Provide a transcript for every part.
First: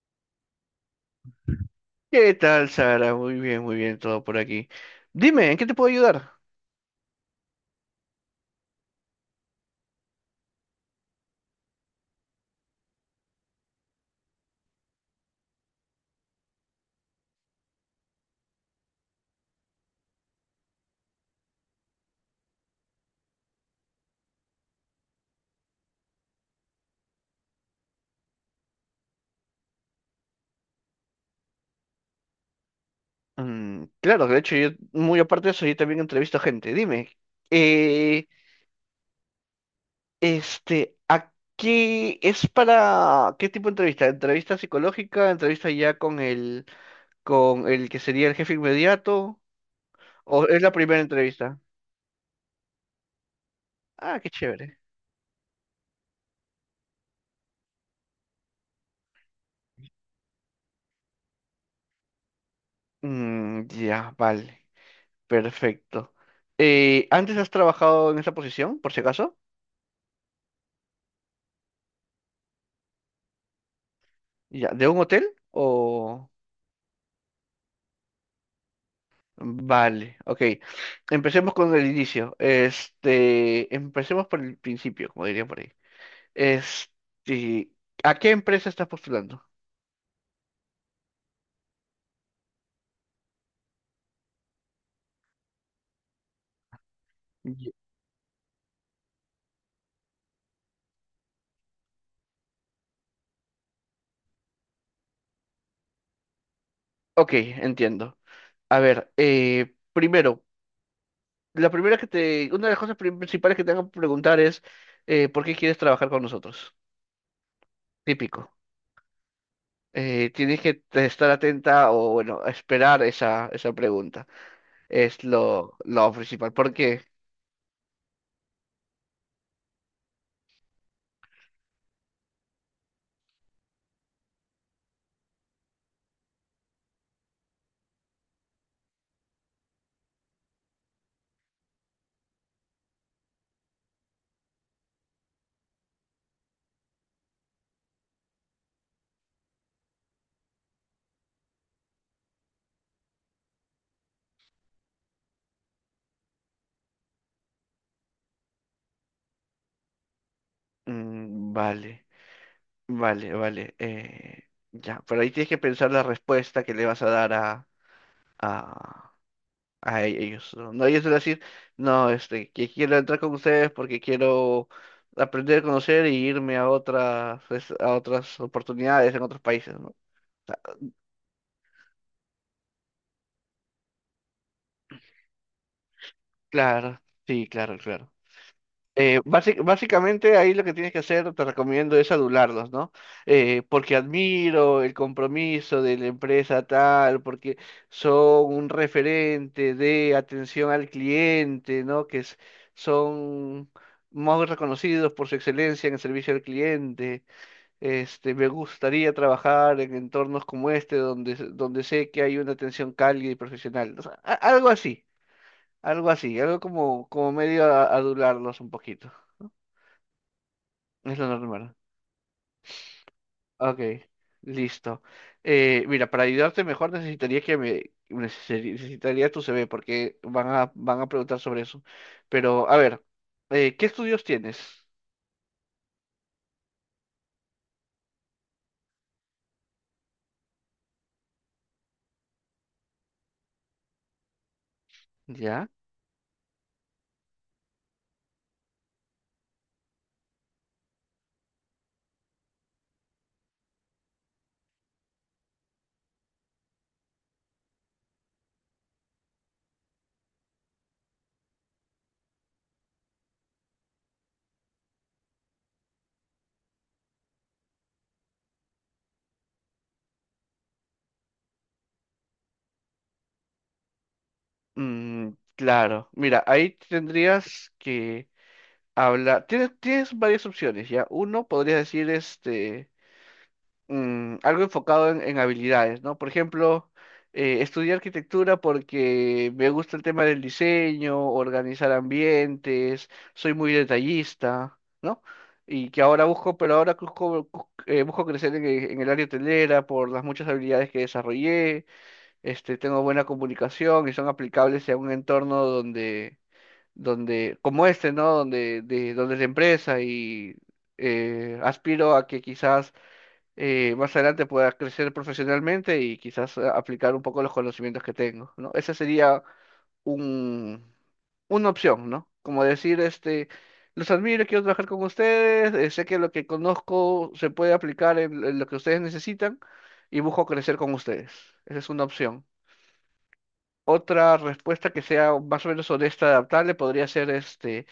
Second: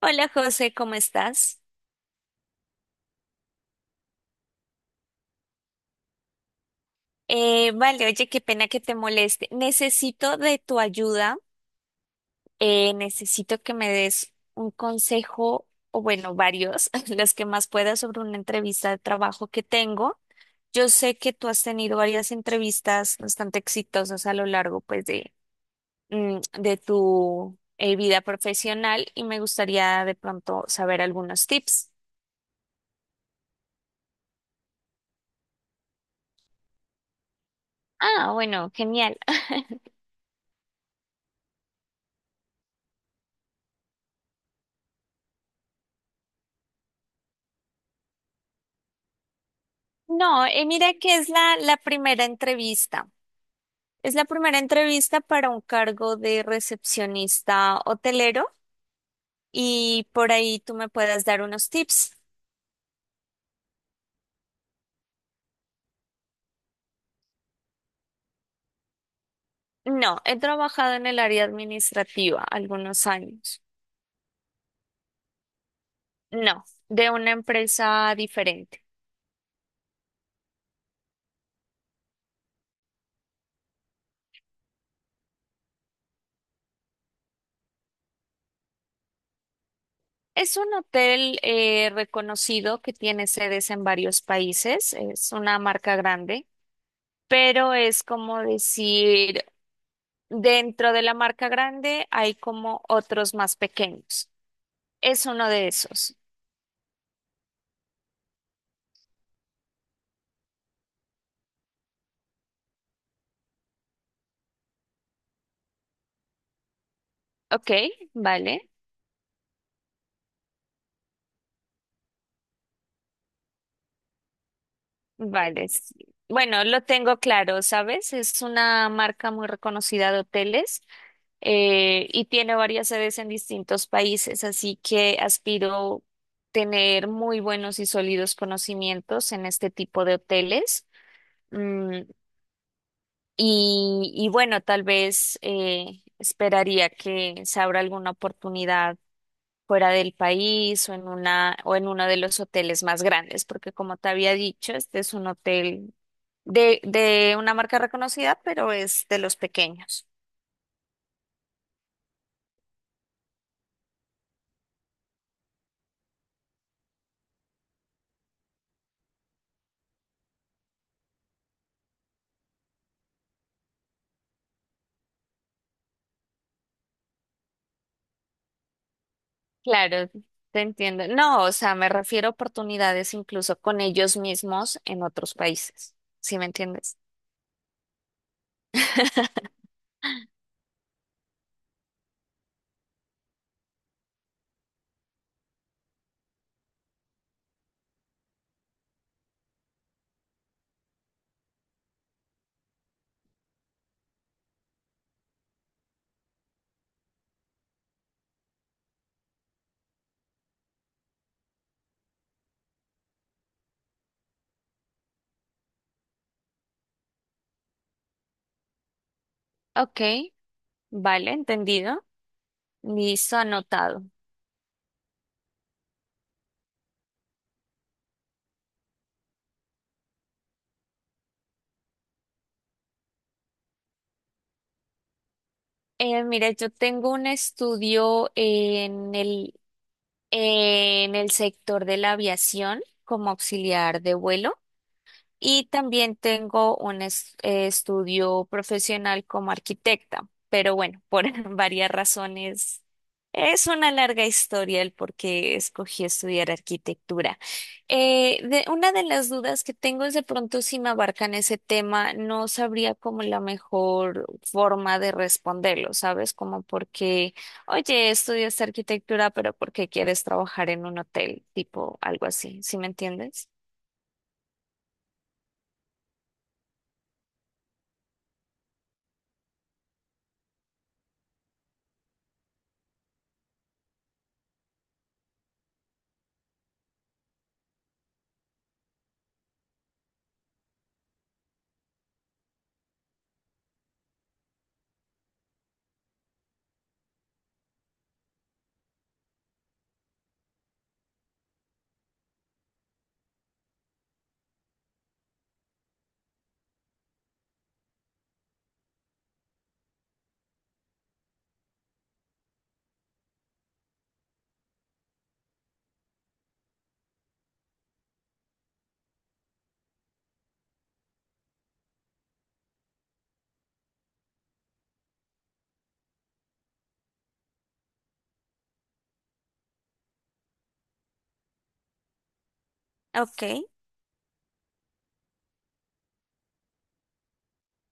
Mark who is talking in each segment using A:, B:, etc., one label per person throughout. A: Hola José, ¿cómo estás?
B: ¿Qué tal, Sara? Muy bien, todo por aquí. Dime, ¿en qué te puedo ayudar?
A: Vale, oye, qué pena que te moleste. Necesito de tu ayuda, necesito que me des un consejo, o bueno, varios, los que más puedas sobre una entrevista de trabajo que tengo. Yo sé que tú has tenido varias entrevistas bastante exitosas a lo largo, pues, de tu vida profesional y me gustaría de pronto saber algunos tips.
B: Mm, claro, de hecho, yo, muy aparte de eso, yo también entrevisto a gente. Dime, eh,
A: Ah, bueno, genial.
B: ¿a qué es para qué tipo de entrevista? ¿Entrevista psicológica? ¿Entrevista ya con el que sería el jefe inmediato?
A: No,
B: ¿O es la
A: mira
B: primera
A: que es la,
B: entrevista?
A: la primera entrevista. Es
B: Ah,
A: la
B: qué
A: primera
B: chévere.
A: entrevista para un cargo de recepcionista hotelero y por ahí tú me puedas dar unos tips.
B: Mm, ya, vale, perfecto. ¿Antes has trabajado en esa posición, por si acaso?
A: No, he trabajado en el área administrativa algunos años.
B: Ya, ¿de un hotel o...?
A: No, de una empresa diferente.
B: Vale, ok. Empecemos con el inicio. Este, empecemos por el principio, como dirían por ahí. Este, ¿a qué empresa estás postulando?
A: Es un hotel reconocido que tiene sedes en varios países. Es una marca grande,
B: Ye-
A: pero es como decir dentro de la marca grande hay como otros más pequeños. Es uno de esos.
B: Ok, entiendo. A ver, primero, la primera que te, una de las cosas principales que te van a preguntar es ¿por qué quieres trabajar con nosotros?
A: Ok,
B: Típico.
A: vale,
B: Tienes que estar atenta o bueno, esperar esa pregunta. Es
A: vale,
B: lo,
A: sí.
B: lo principal.
A: Bueno,
B: ¿Por
A: lo
B: qué?
A: tengo claro, ¿sabes? Es una marca muy reconocida de hoteles y tiene varias sedes en distintos países, así que aspiro tener muy buenos y sólidos conocimientos en este tipo de hoteles. Mm, y bueno, tal vez esperaría que se abra alguna oportunidad fuera del país o en una o en uno de los hoteles más grandes, porque como te había dicho, este es un hotel de una marca reconocida, pero es de los pequeños.
B: Mm, vale. Vale, vale. Ya, pero ahí tienes que pensar la respuesta que le vas a dar a, a ellos. No, no, ellos van a decir, no, este, que quiero entrar con ustedes porque quiero aprender a conocer y irme a otras, a otras oportunidades en otros países, ¿no?
A: Claro, te entiendo. No, o sea, me refiero a oportunidades incluso con ellos mismos en otros países. ¿Sí me entiendes?
B: Claro, sí, claro, claro. Básicamente ahí lo que tienes que hacer, te recomiendo, es adularlos, ¿no? Porque admiro el compromiso de la empresa tal, porque son un referente de atención al cliente, ¿no? Son muy reconocidos por su excelencia en el servicio al cliente. Este, me gustaría trabajar en entornos como este, donde, donde sé que hay una atención cálida y profesional. O sea, algo así, algo así, algo como, como medio adularlos un poquito.
A: Ok,
B: Es lo
A: vale,
B: normal.
A: entendido. Listo,
B: Ok,
A: anotado.
B: listo. Mira, para ayudarte mejor necesitaría que me necesitaría tu CV porque van a preguntar sobre eso. Pero a ver, ¿qué estudios tienes?
A: Mira, yo tengo un estudio en en el sector de la aviación como auxiliar de vuelo. Y
B: ¿Ya?
A: también tengo un estudio profesional como arquitecta, pero bueno, por varias razones es una larga historia el por qué escogí estudiar arquitectura. Una de las dudas que tengo es de pronto si me abarcan ese tema, no sabría como la mejor forma de responderlo, ¿sabes? Como porque, oye, estudias arquitectura, pero ¿por qué quieres trabajar en un hotel? Tipo algo así, ¿sí me entiendes?
B: Mm, claro. Mira, ahí tendrías que hablar. Tienes varias opciones, ¿ya? Uno podría decir este mm, algo enfocado en habilidades, ¿no? Por ejemplo, estudié arquitectura porque me gusta el tema del diseño, organizar ambientes, soy muy detallista, ¿no? Y que ahora busco, pero ahora busco, busco crecer en el área hotelera por las muchas habilidades que desarrollé, este, tengo buena comunicación y son aplicables a un entorno donde, donde, como este, ¿no? Donde, de, donde es de empresa y aspiro a que quizás más adelante pueda crecer profesionalmente y quizás aplicar un poco los conocimientos que tengo, ¿no? Esa sería un, una opción, ¿no? Como decir, este, los admiro, quiero trabajar con ustedes, sé que lo que conozco se puede aplicar en lo que ustedes necesitan y busco crecer con ustedes. Esa es una opción.
A: Ok.
B: Otra respuesta que sea más o menos honesta, adaptable, podría ser este,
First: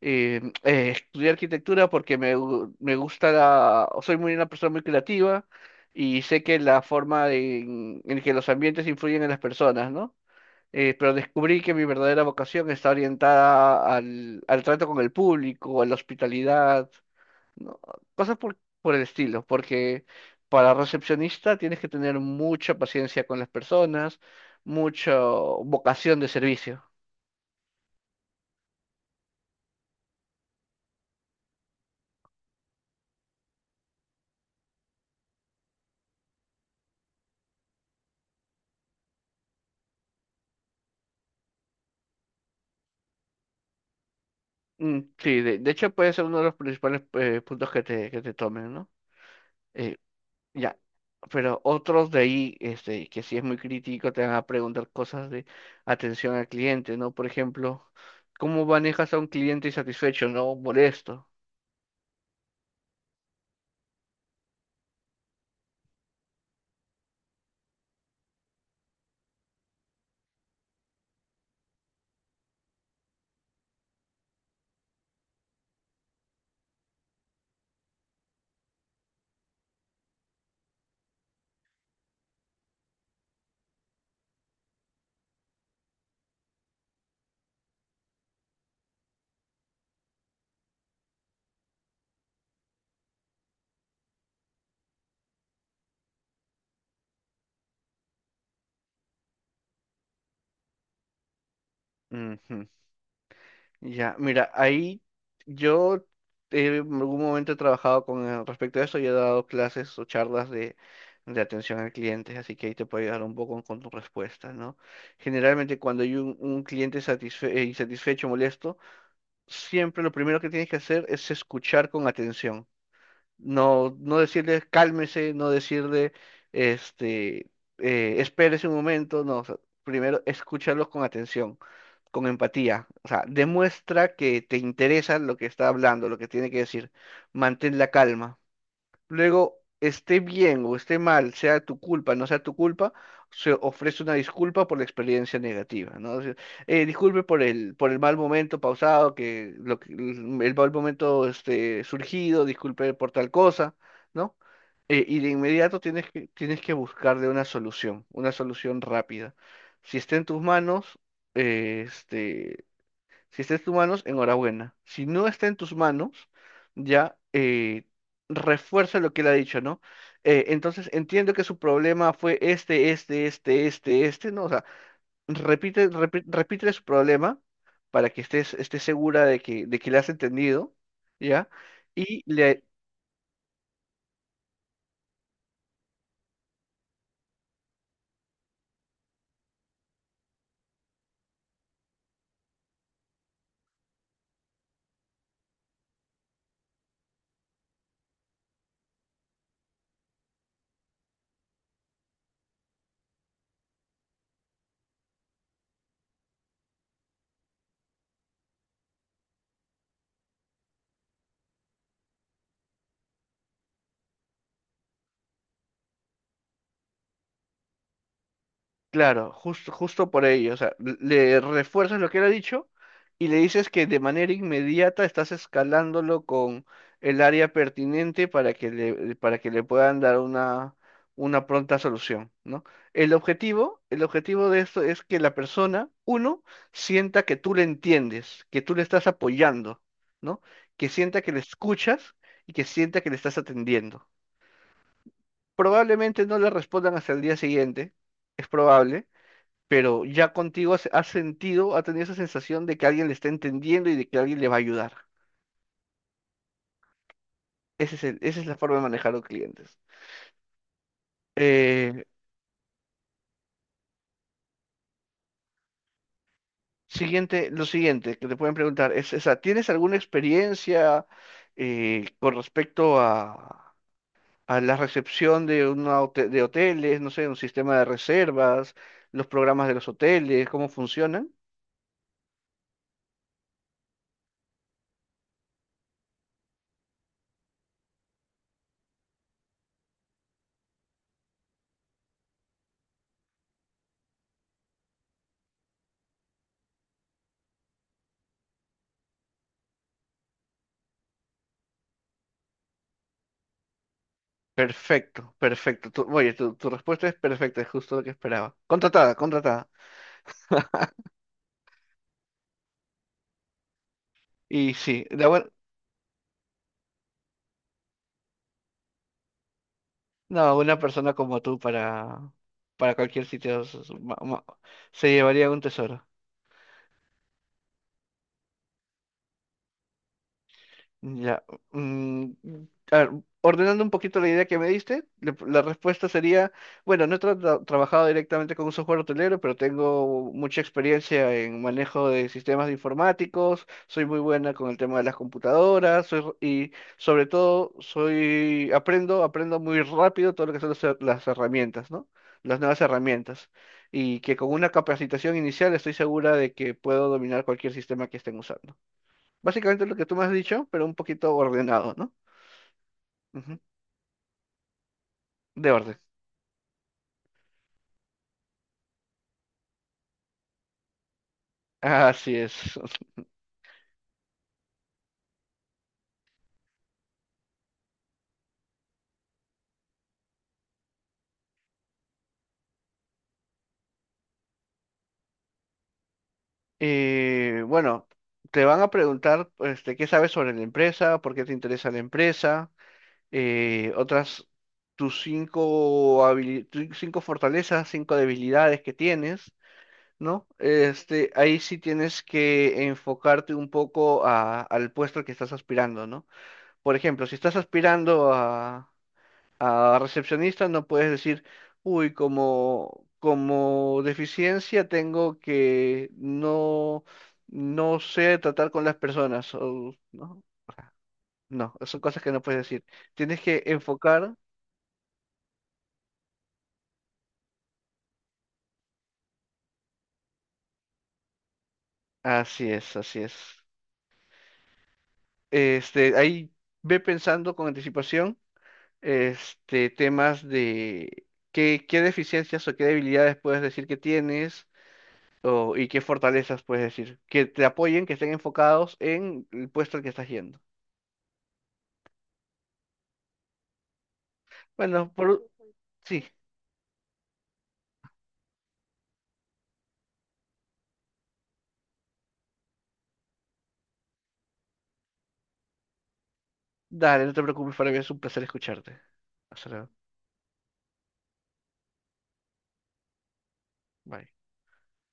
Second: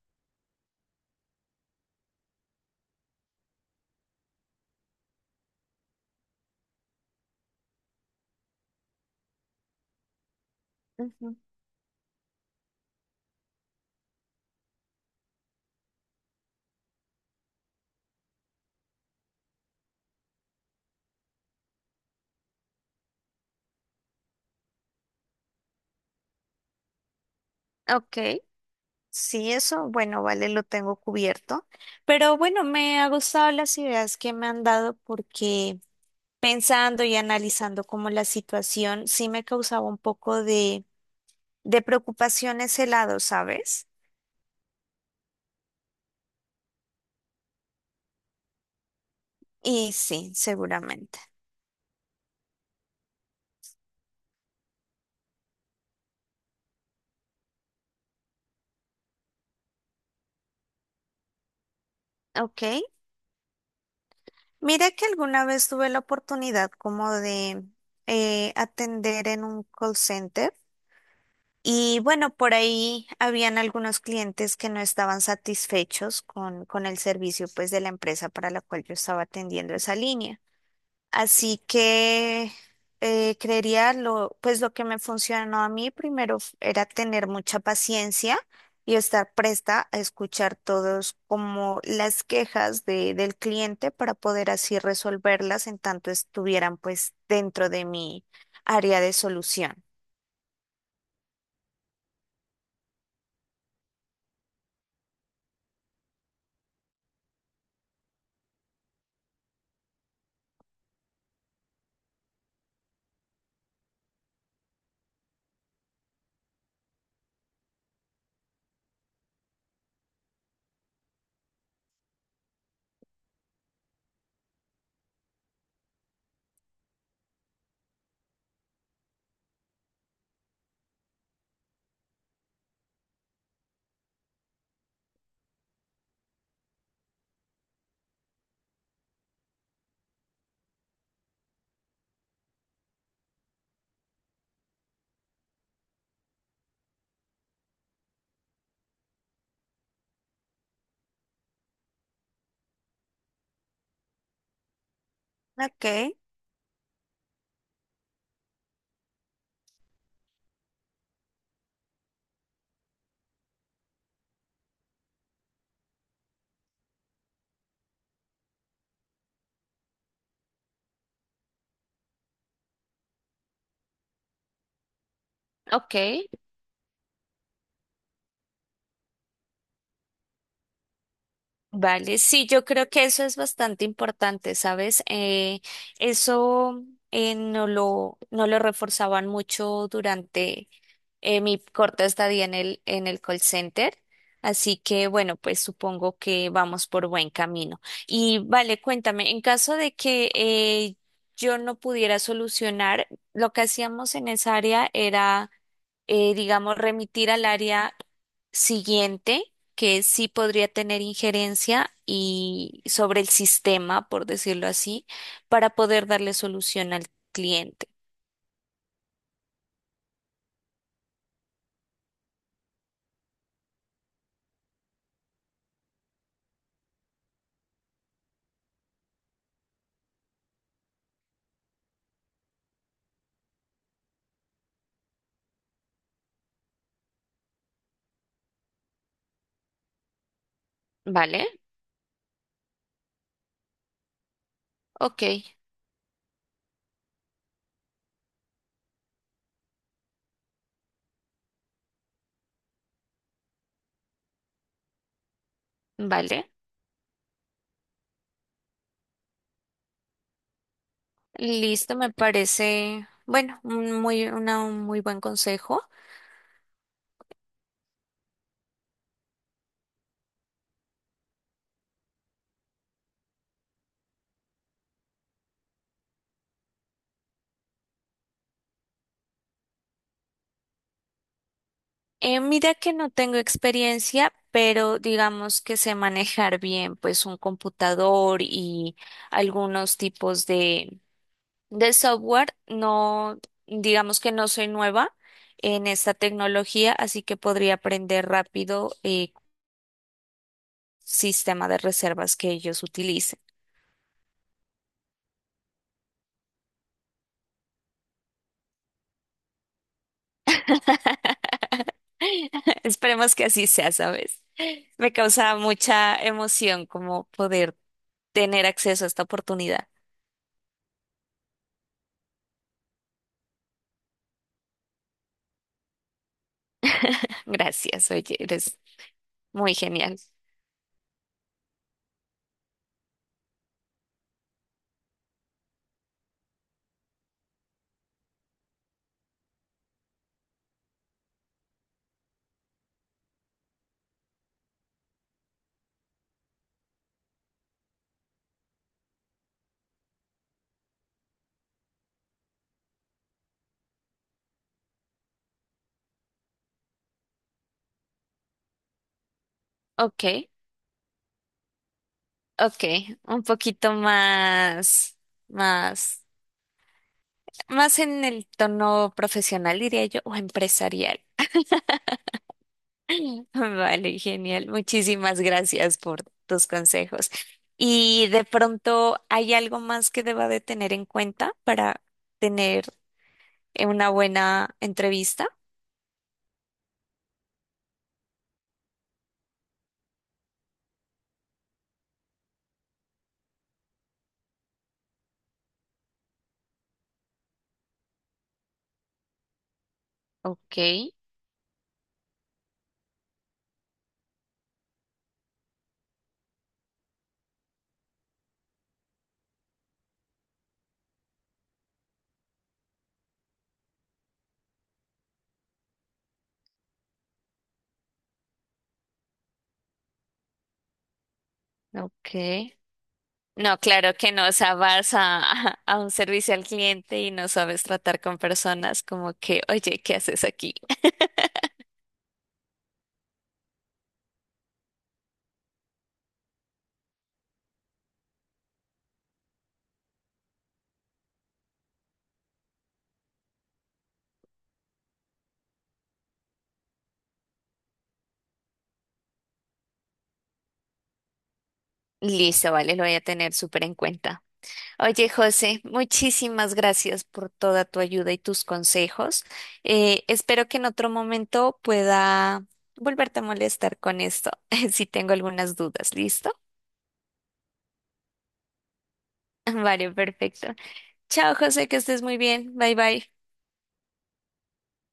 B: estudiar arquitectura porque me gusta la, soy muy una persona muy creativa y sé que la forma en que los ambientes influyen en las personas, ¿no? Pero descubrí que mi verdadera vocación está orientada al, al trato con el público, a la hospitalidad, no, cosas por el estilo, porque para recepcionista tienes que tener mucha paciencia con las personas, mucha vocación de servicio.
A: Ok, sí, eso, bueno, vale, lo tengo cubierto. Pero bueno, me ha gustado las ideas que me han dado porque pensando y analizando como la situación, sí me causaba un poco de preocupación ese lado, ¿sabes?
B: Mm, sí, de hecho puede ser uno de los principales puntos que te tomen, ¿no?
A: Y
B: Eh,
A: sí,
B: ya,
A: seguramente.
B: pero otros de ahí, este, que sí es muy crítico, te van a preguntar cosas de atención al cliente, ¿no? Por ejemplo, ¿cómo manejas a un cliente insatisfecho, no molesto?
A: Ok, mira que alguna vez tuve la oportunidad como de atender en un call center. Y bueno, por ahí habían algunos clientes que no estaban satisfechos con el servicio pues de la empresa para la cual yo estaba atendiendo esa línea. Así que creería lo, pues lo que me funcionó a mí primero era tener mucha paciencia y estar presta a escuchar todos como las quejas del cliente para poder así resolverlas en tanto estuvieran pues dentro de mi área de solución.
B: Ujú. Ya, mira, ahí yo en algún momento he trabajado con respecto a eso y he dado clases o charlas de atención al cliente, así que ahí te puedo ayudar un poco con tu respuesta, ¿no? Generalmente cuando hay un cliente insatisfecho, molesto, siempre lo primero que tienes que hacer es escuchar con atención. No, no decirle cálmese, no decirle este espérese un momento, no, o sea, primero escúchalos con atención, con empatía. O sea, demuestra que te interesa lo que está hablando, lo que tiene que decir. Mantén la calma. Luego, esté bien o esté mal, sea tu culpa, no sea tu culpa, se ofrece una disculpa por la experiencia negativa, ¿no? O sea, disculpe por el mal momento pausado, que, el mal momento este, surgido, disculpe por tal cosa, ¿no? Y de inmediato
A: Ok,
B: tienes que buscarle una solución rápida. Si está en tus manos, eh, este, si está en tus manos, enhorabuena. Si no está en tus manos, ya eh, refuerza lo que él ha dicho, ¿no? Entonces entiendo que su problema fue este, este, este, este, este, ¿no? O sea,
A: ok.
B: repítele su problema para que estés segura de que le has entendido, ¿ya?
A: Vale,
B: Y
A: sí,
B: le,
A: yo creo que eso es bastante importante, ¿sabes? Eso no lo reforzaban mucho durante mi corta estadía en en el call center. Así que bueno, pues supongo que vamos por buen camino. Y vale, cuéntame, en caso de que yo no pudiera solucionar, lo que hacíamos en esa área era, digamos, remitir al área siguiente, que sí podría tener injerencia y sobre el sistema, por decirlo así, para poder darle solución al cliente.
B: claro, justo, justo por ello. O sea, le refuerzas lo que él ha dicho y le dices que de manera inmediata estás escalándolo con el área pertinente para que le puedan dar una pronta solución, ¿no? El objetivo de esto es que la persona, uno, sienta que tú le entiendes, que tú le estás apoyando, ¿no? Que sienta que le
A: ¿Vale?
B: escuchas y que sienta que le estás atendiendo.
A: Ok,
B: Probablemente no le respondan hasta el día siguiente, es probable, pero ya contigo has, has sentido, ha tenido esa sensación de que alguien le está entendiendo y de que alguien le va a ayudar.
A: vale.
B: Esa es la forma de manejar a los clientes.
A: Listo,
B: Eh,
A: me parece, bueno, un muy buen consejo.
B: siguiente, lo siguiente que te pueden preguntar es esa, ¿tienes alguna experiencia con respecto a la recepción de, de hoteles, no sé, un sistema de reservas, los programas de los hoteles, cómo funcionan?
A: Mira que no tengo experiencia, pero digamos que sé manejar bien, pues un computador y algunos tipos de software. No, digamos que no soy nueva en esta tecnología, así que podría aprender rápido el sistema de reservas que ellos utilicen.
B: Perfecto, perfecto. Oye, tu, tu respuesta es perfecta, es justo lo que esperaba. Contratada, contratada.
A: Esperemos que así sea, ¿sabes?
B: Y sí,
A: Me causa mucha emoción como poder tener acceso a esta oportunidad.
B: no, una persona como tú para cualquier sitio se llevaría un tesoro.
A: Gracias, oye, eres muy genial.
B: Ya. Mm, a ver, ordenando un poquito la idea que me diste, la respuesta sería, bueno, no he trabajado directamente con un software hotelero, pero tengo mucha experiencia en manejo de sistemas de informáticos, soy muy buena con el tema de las computadoras, y sobre todo soy, aprendo muy rápido todo lo que son las, las herramientas, ¿no? Las nuevas herramientas. Y que con una capacitación inicial estoy segura de que puedo dominar cualquier sistema que estén usando. Básicamente lo que tú me has
A: Ok,
B: dicho, pero un poquito ordenado, ¿no?
A: ok, un
B: Ujú,
A: poquito más,
B: de orden.
A: más, más en el tono profesional, diría yo, o empresarial.
B: Así es.
A: Vale, genial. Muchísimas gracias por tus consejos. ¿Y de pronto hay algo más que deba de tener en cuenta para tener una buena entrevista?
B: Bueno, te van a preguntar, este, qué sabes sobre la empresa, por qué te interesa la empresa, otras tus cinco habili- tu- cinco fortalezas, cinco debilidades que tienes, ¿no?
A: Ok,
B: Este, ahí sí tienes que enfocarte un poco al puesto al que estás aspirando, ¿no? Por ejemplo, si estás aspirando a recepcionista no puedes decir, uy, como, como deficiencia tengo que no, no sé tratar con las personas. O- no, no, son cosas que no puedes
A: ok.
B: decir. Tienes que
A: No, claro que
B: enfocar.
A: no, o sea, vas a, a un servicio al cliente y no sabes tratar con personas como que, oye, ¿qué haces aquí?
B: Así es, así es. Este, ahí ve pensando con anticipación, este, temas de qué, qué deficiencias o qué debilidades puedes decir que tienes. O- ¿y qué fortalezas puedes decir? Que te apoyen, que estén enfocados en el puesto al que estás yendo.
A: Listo, vale, lo voy a tener súper en cuenta.
B: Bueno,
A: Oye,
B: por...
A: José,
B: sí,
A: muchísimas gracias por toda tu ayuda y tus consejos. Espero que en otro momento pueda volverte a molestar con esto, si tengo algunas dudas. ¿Listo?
B: dale, no te preocupes, para mí es un placer escucharte. Hasta luego.
A: Vale, perfecto. Chao, José, que estés muy bien. Bye, bye.
B: Bye.